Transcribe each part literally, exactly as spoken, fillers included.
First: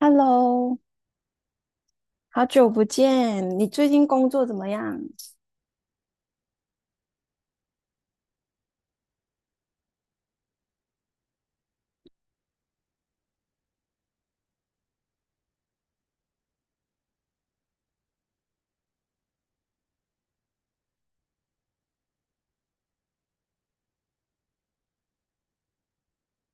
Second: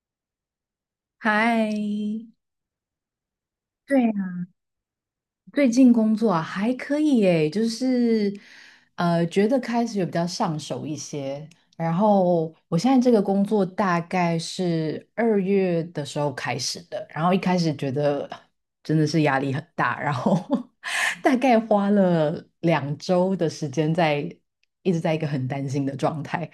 Hello,嗨，好久不见，你最对近呀，工作怎么样？最近工作啊还可以诶，就是呃，觉得开始有比较上手一些。然 后我现在这个工作大概是二月的时候开始的，然后一开始觉得真的是压力很大，然后 大概花了两周的时间在一直在一个很担心的状态，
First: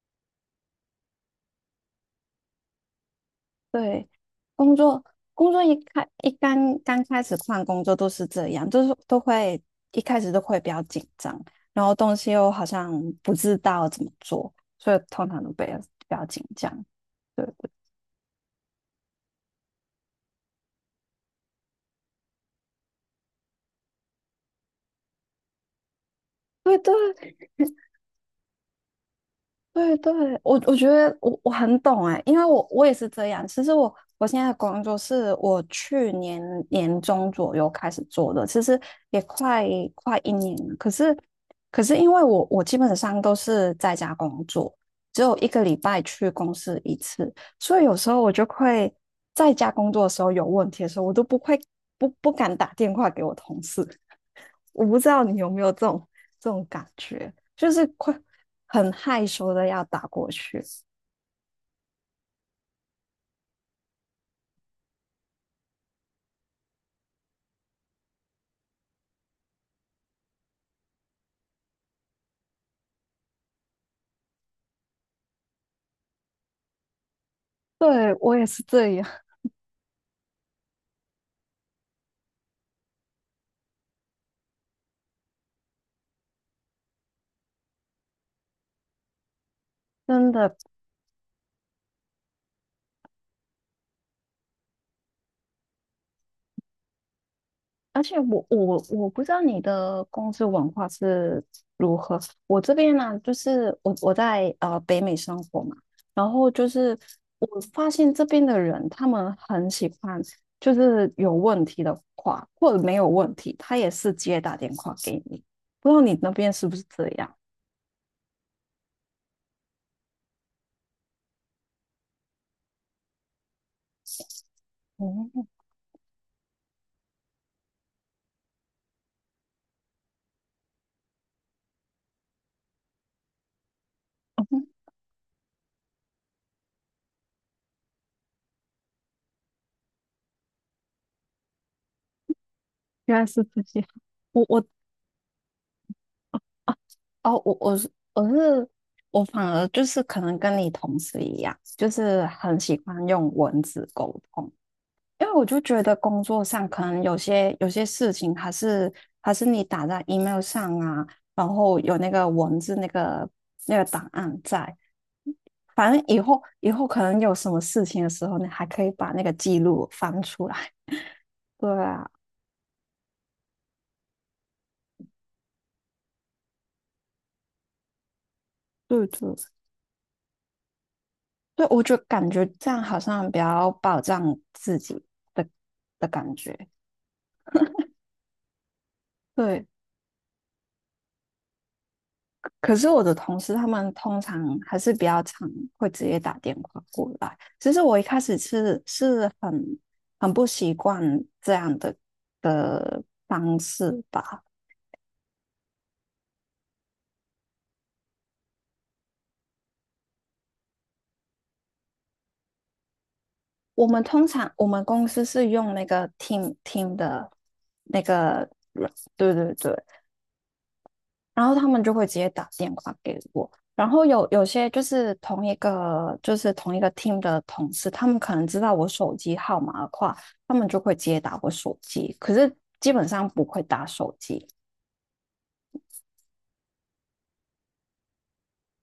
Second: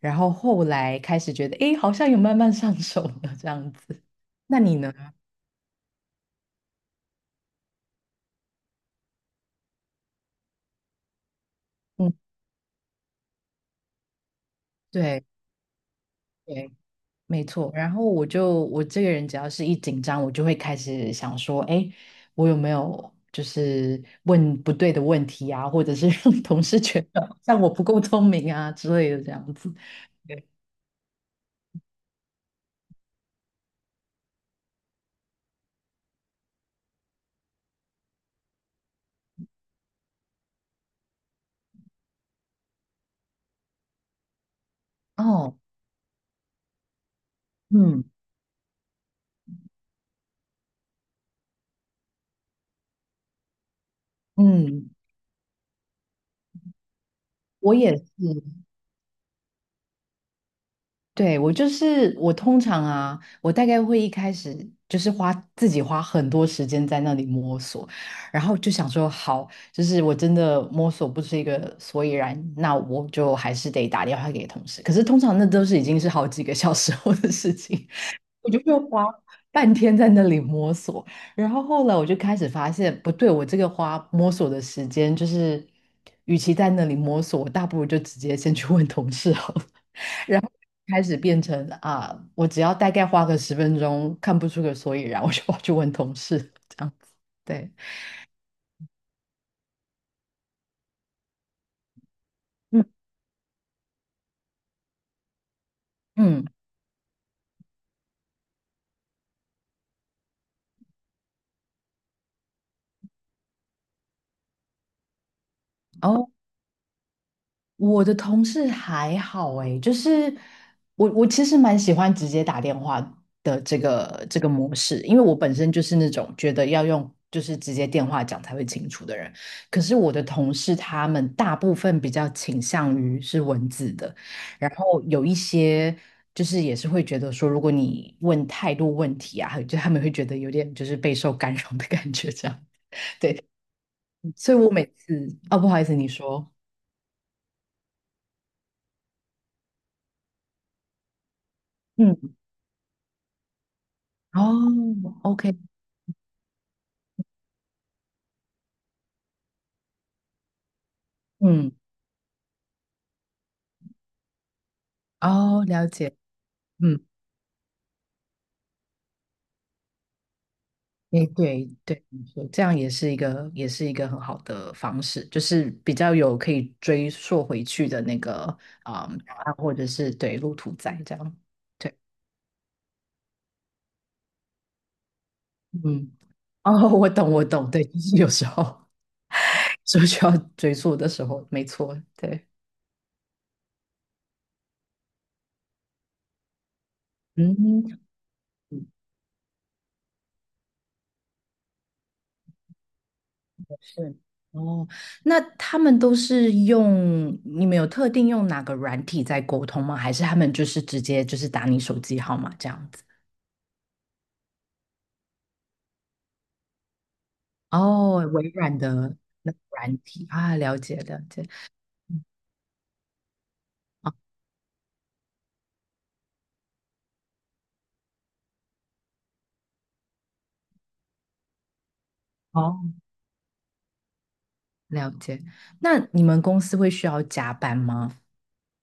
然后后来开始觉得，诶，好像有慢慢上手了这样子。对，那工你呢？作工作一开一刚刚开始换工作都是这样，就是都会一开始都会比较紧张，然后嗯，东西又好像不知道怎么做，所以对通常都比较比较紧对。张。没对错，然后我就我这个人只要是一紧张，我就会开始想说，哎，我有没有就是问不对的问题啊，或者是让 同对事觉对，得像我不够聪明啊之类的这样子。对对，对我我觉得我我很懂哎，因为我我也是这样。其实我我现在的工作是我去年年中左右开始做的，其实也快快一年了。可是可是因为我我基本上都是在家工作，只有一哦，个礼拜去公司一次，所以有嗯时候我就会在家工作的时候有问题的时候，我都不会不不敢打电话给我同事，我嗯，不知道你有没有这种这种感觉，就我是也是，快很害羞的要打过去。对，我就是我通常啊，我大概会一开始就是花自己花很多时间在那里摸索，然后就想说好，就是我真的摸索不出一个所以然，那我就还是得打电话给同事。可是通常那都是已经是好几个小时后的事情，对，我 也我就是会这花样，半天在那里摸索。然后后来我就开始发现不对，我这个花摸索的时间就是，与其在那里摸索，我大不如就直接先去问同事好了。真然后的。开始变成啊，我只要大概花个十分钟看不出个所以然，我就跑去问同事这样子。对，而且我我我不知道你的公司文化是如我这嗯边呢、就是我我在呃北美生活嘛，然嗯，后就是我发现这边的人他们很喜欢，就是有问题的话或者没有问题，他也是直接打电话给你。不知道你那哦，边是不是这样？我的同事还好诶，就是我我其实蛮喜欢直接打电话的这个这个模式，因为我哦，本身就是那种觉得要用就是直接电话讲才会清楚的人。可是我的同事他们大部分比较倾向于是文字的，然后有一些就是也是会觉得说，如果你问太多问题啊，就他们会觉得有点就是备受干扰的感觉这样。原来对，是自己。我所以我我每次哦，不好意思，你说。啊哦，我我是我是我反而就是可能跟你同事一样，就嗯。是很喜欢用文字沟通，哦因为我，OK，就觉得工作上可能有些有些事情还是还是你打在 email 上啊，然嗯，后有那个文字那个那个档案在，哦，了反正解，以后以后可嗯，能有什么事情的时候，你还可以把那个记录翻出来。诶，对对对，啊，没错，这样也是一个，也是一个很好的方式，就是比较有可以追溯回去的那个对啊、嗯对。答案或者是对路途在这样，对，我对，就感觉这样好像比较保障自己的的嗯，感觉。哦，我懂，我懂，对，就是有时候 对，是需要追溯的时候，没错，对，可是我的同事他们通常还是比较常会直接打电话过来。其实我嗯一开始是嗯，是很很不习惯这样的的方式是，吧。哦，那他们都是用，你们有特定用哪个软体在沟通吗？还是他们就是直接就是打你手机号码这样子？我们通常我们公司是用那个听听的那哦，个微软软，的对那对个对，软体啊，了解了然解，后他们就会直接打电话给我。然后哦，有有些就是同一个就是同一个 team 的同事，他们可能知道我手机号码的话，他们就会直接打我手机，可是基哦本上不会打手机。了解。那你们公司会需要加班吗？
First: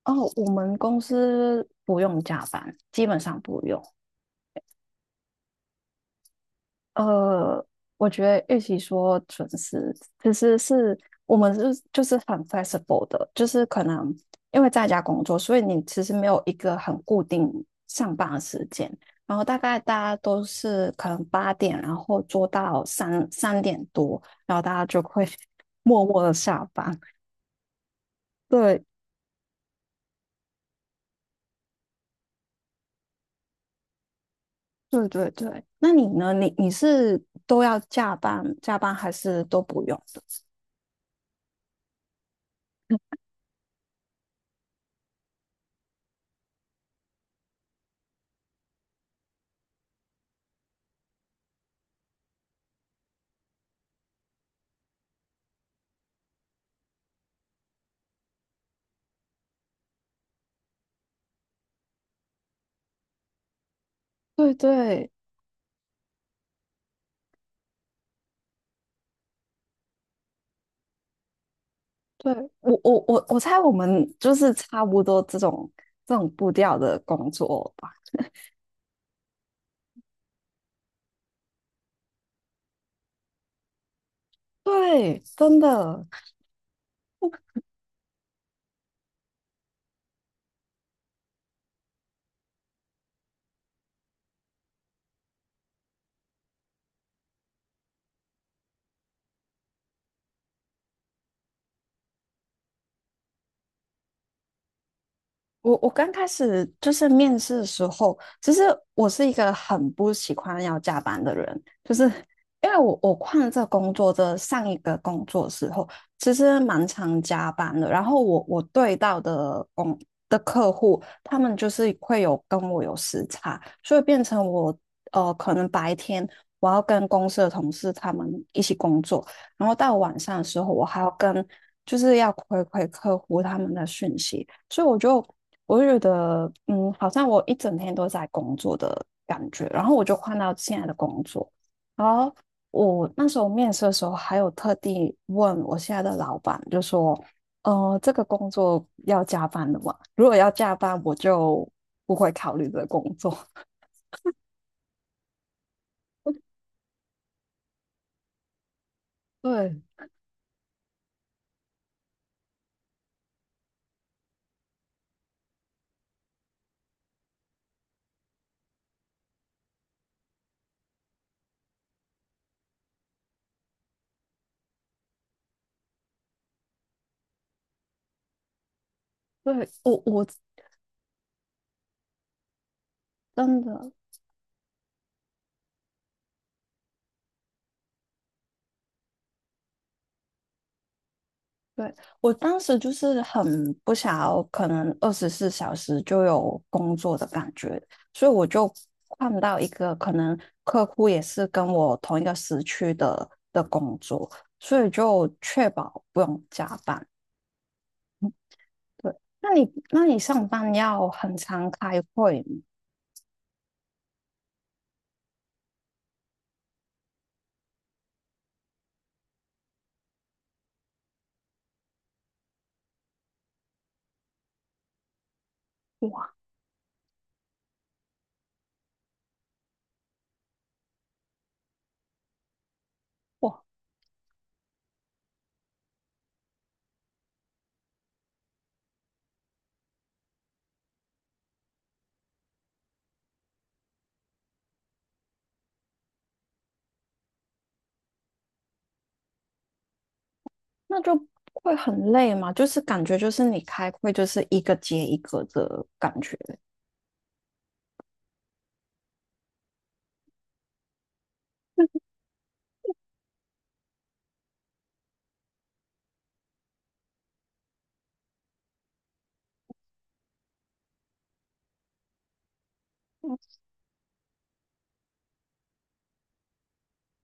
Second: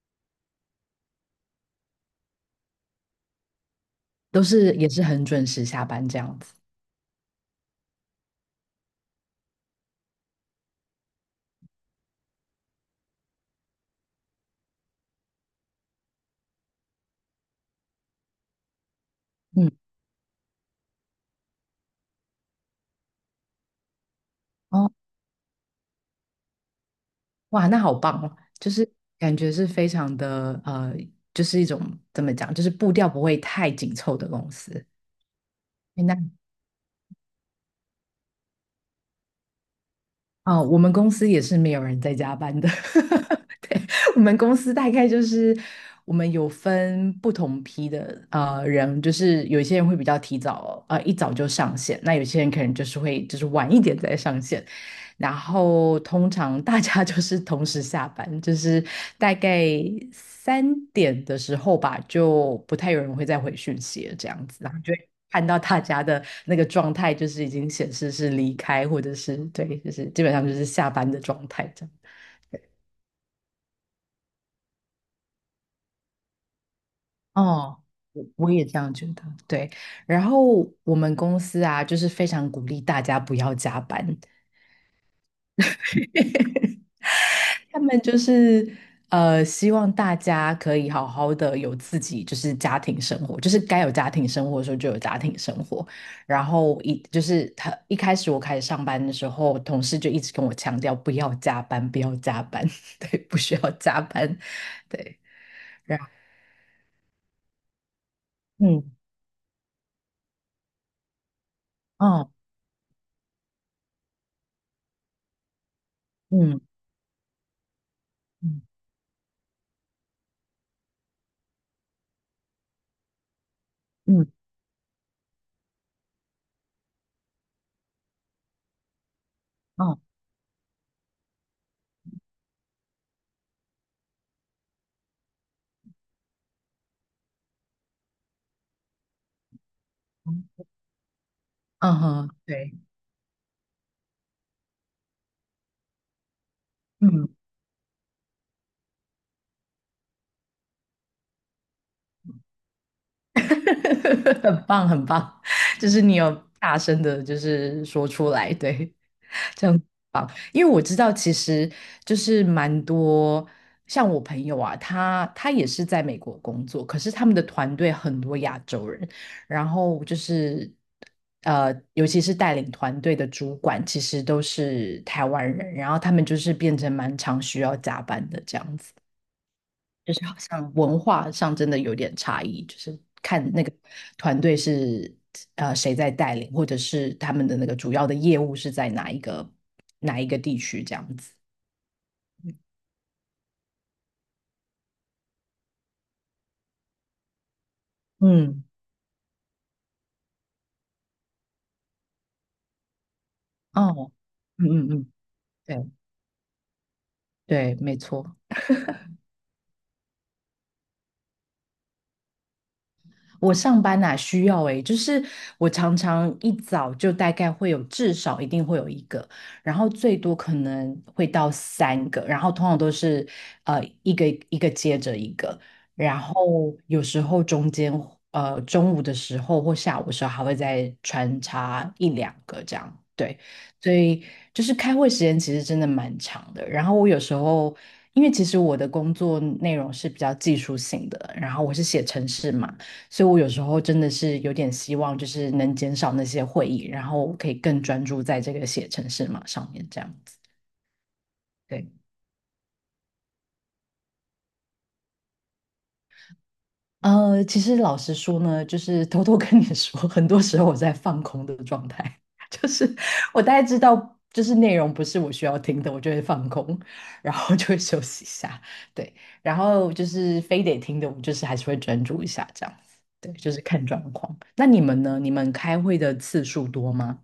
哦，我们公司不用加班，基本上不用。都是也是很准时下班这样子。呃，我觉得与其说准时，其实是我们是就是很 flexible 的，就是可能因为在家工作，所以你其实没有一个很固定上班的时间，然后大嗯，概大家都是可能八点，然后做到三三点多，然后大家哦，就会 默默的下班。哇，那好棒哦，就对是感觉是非常的呃，就是一种怎么讲，就是步调不会太紧凑的公司。对对对，那诶你那呢？你你是都要加班加班还是都不用的？啊、我们公司也是没有人在加班的。对，我们公司大概就是我们有分不同批的呃人，就是有一些人会比较提早呃一早就上线，那有些人可能就是会就是晚一点再上线。然后通常大家就是同时下班，就是大概三点的时候吧，就不太有人会再回讯息了，这样对子，然后就会对。看到大家的那个状态，就是已经显示是离开，或者是对，就是基本上就是下班的状态这样。对，我我我我猜我们就是差不多这种这种步调的工作哦，吧。我我也这样觉得，对。然后我们公司啊，就是非常鼓励大家不要加班。对，真的，他们就是呃，希望大家可以好好的有自己就是家庭生活，就是该有家庭生活的时候就有家庭生活。然后一就是他一开始我开始上班的时候，同事就一直跟我强调不要加班，不要加班，对，不需要加班，对，我我然后刚开始就是面试的时候，其实嗯，我是一个很不喜欢要加班的人，就是哦，因为我我换了这个工作的上一个工作的时候，其实嗯蛮常加班的。然后我我嗯对到的工的客户，他们就是会有跟我有时差，所以变嗯，成我呃可能白天我要跟公司的同事他们一起工作，然后到哦，晚上的时候我还要跟就是要回馈客户他们的讯息。所以我就我就觉得，嗯，好像我一整天都在工作的感觉，然后我就换到嗯现在的工作，嗯然哼，后对，我那时候面试的时候，还有特地问我现在的老板，就说，嗯，呃，这个工作要加班的吗？如果要加班，我就不会考虑这个工作。很棒很棒，就是你有大声的，就是说出来，对，对，因为我知道其实就是蛮多像我朋友啊，他他也是在美国工作，可是他们的团队很多亚洲人，然后就是呃，尤其是带领团队的主管，其实都是台湾人，然后他们就是变成蛮常需要加班的这样子。对，我就是我好像文化上真的有点差异，就是看真那个的。团队是呃谁在带领，或者是他们的那个主要的业务是在哪一个哪一个地区这样子。对，我当时就是很不想要，可能二十四小时就有工作的感觉，所以我嗯，就换到一个可能客户也是跟我同一个时区的的工哦，作，嗯所以嗯嗯，就确对保不用加班。对，没嗯错。对，那你那你上班要很常开会吗？我上班哪、需要诶、就是我常常一早就大概会有至少一定会有一个，然后最多可能会到三个，然后通常都是呃一个一个接着一个，然后有时候中间呃中午的时候或下午的时候还会再穿插一两个这样，对，哇，所以就是开会时间其实真的蛮长的，然后我有时候。因为其实我的工作内容是比较技术性的，然后我是写程式嘛。所以我有时候真的是有点希望，就是能减少那些会议，然后可以更专注在这个写程式码上面这样子。那就会对，很累嘛，就是感觉就是你开会就是一个接一个的感觉。呃，其实老实说呢，就是偷偷跟你说，很多时候我在放空的状态，就是我大概知道。就是内容不是我需要听的，我就会放空，然后就会休息一下，对，然后就是非得听的，我就是还是会专注一下这样子，对，就是看状况。那你们呢？你们开会的次数多吗？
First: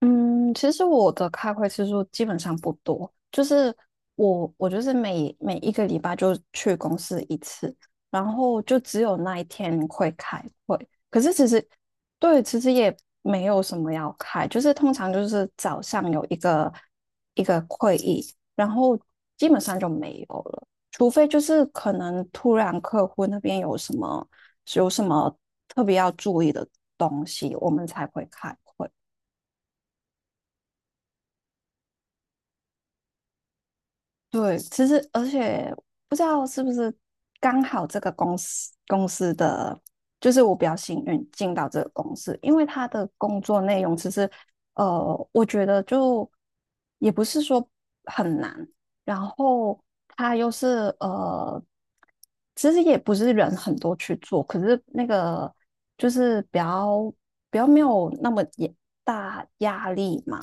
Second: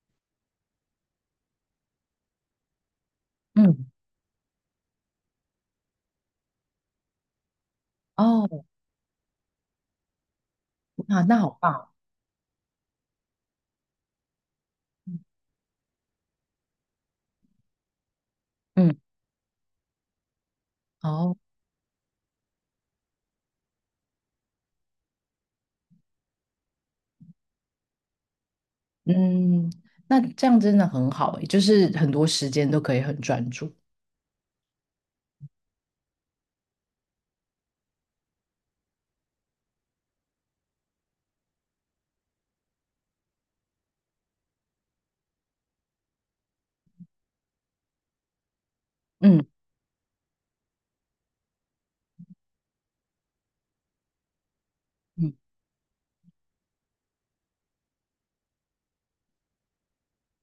嗯，其实我的开会次数基本上不多，就是嗯，我我就是每每一个礼拜就去公司一次，然后哦，就只有那一天会开会。可啊，是那其好实棒哦，对，其实也没有什么要开，就是通常就是早上有一个一个会议，然后嗯，基本上就没有了，除非好，就是可能突然客户那边有什么有什么特别要注意的东西，我们才会开会。嗯，那这样真的很好诶，就是很多时间都可以很专注。对，其实而且不知道是不是刚好这个公司公司的，就是我比较幸运进到这个公司，因为他的工作内容其实，呃，我觉得就也不是说很难，然嗯后他又是呃，其实也不是人很多去做，可是那嗯个就是比较比较没有那么也大压力嘛，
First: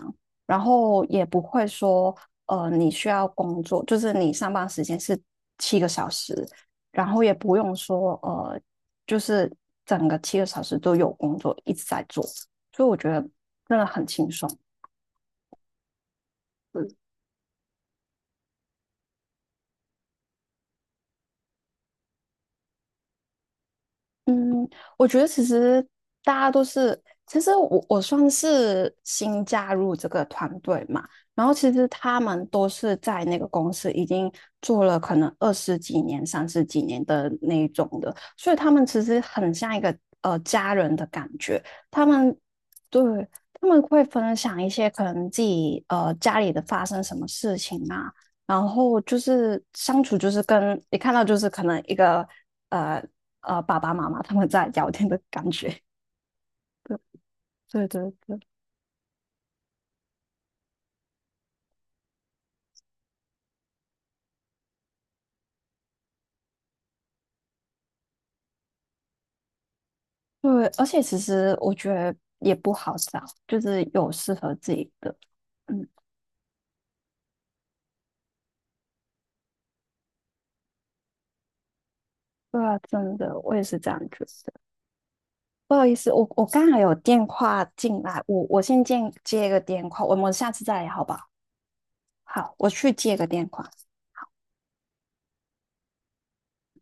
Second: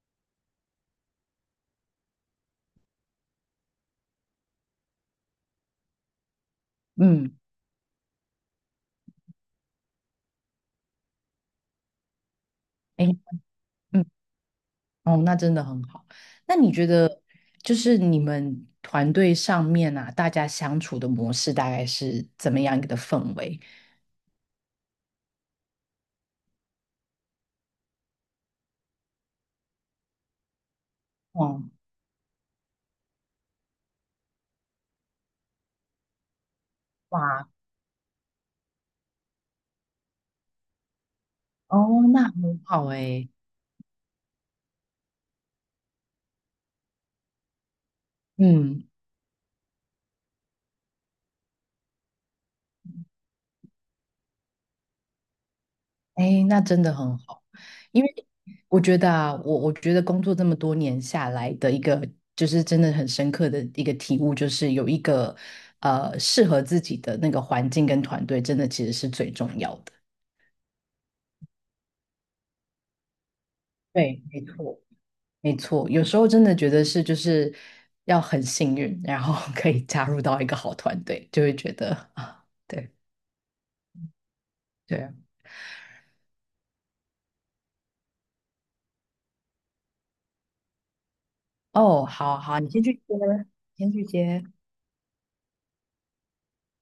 然后也不会说，呃，你需要工作，就是你上班时间是七个小时，然后也嗯，不用说，呃，就是整个七个小时都有工作一直在做，所以我哎，觉得真的嗯，很轻松。哦，那真的很好。那你觉对得，就是你们团队上面啊，大家相处的模式大概是怎么样一个的氛围？嗯，我觉得其实大家都是，其实我我算是新加入这个团队嘛，然后哦，其实他们都是在那个公司已经做了可能二十几年、三十几年的哇，那一种的，所以他们其实很像一个呃家人的感觉，哦，他那们很好对诶，他们会分享一些可能自己呃家里的发生什么事情啊。然嗯。后就是相处，就是跟你看到就是可能一个呃呃爸爸妈妈他们在聊天的感觉。哎，那真的对很好，对因对为对我觉得啊，我我觉得工作这么多年下来的一个，就是真的很深刻的一个体悟，就是有一个呃适合自己的那个环境跟团队，真的其实是最重要的。对，而且其实我觉得也不好找，就是有对，适没合自错，己的。没嗯，错，有时候真的觉得是就是要很幸运，然后 可以加入到一个好团队，就会觉得啊，对啊，对真的，我也是这样觉得。对，不好意思，我我刚才有电话进来，我我先接接一个电话，我们下次再聊好不好？哦，好好，好，我你先去去接，接个电话。先去接。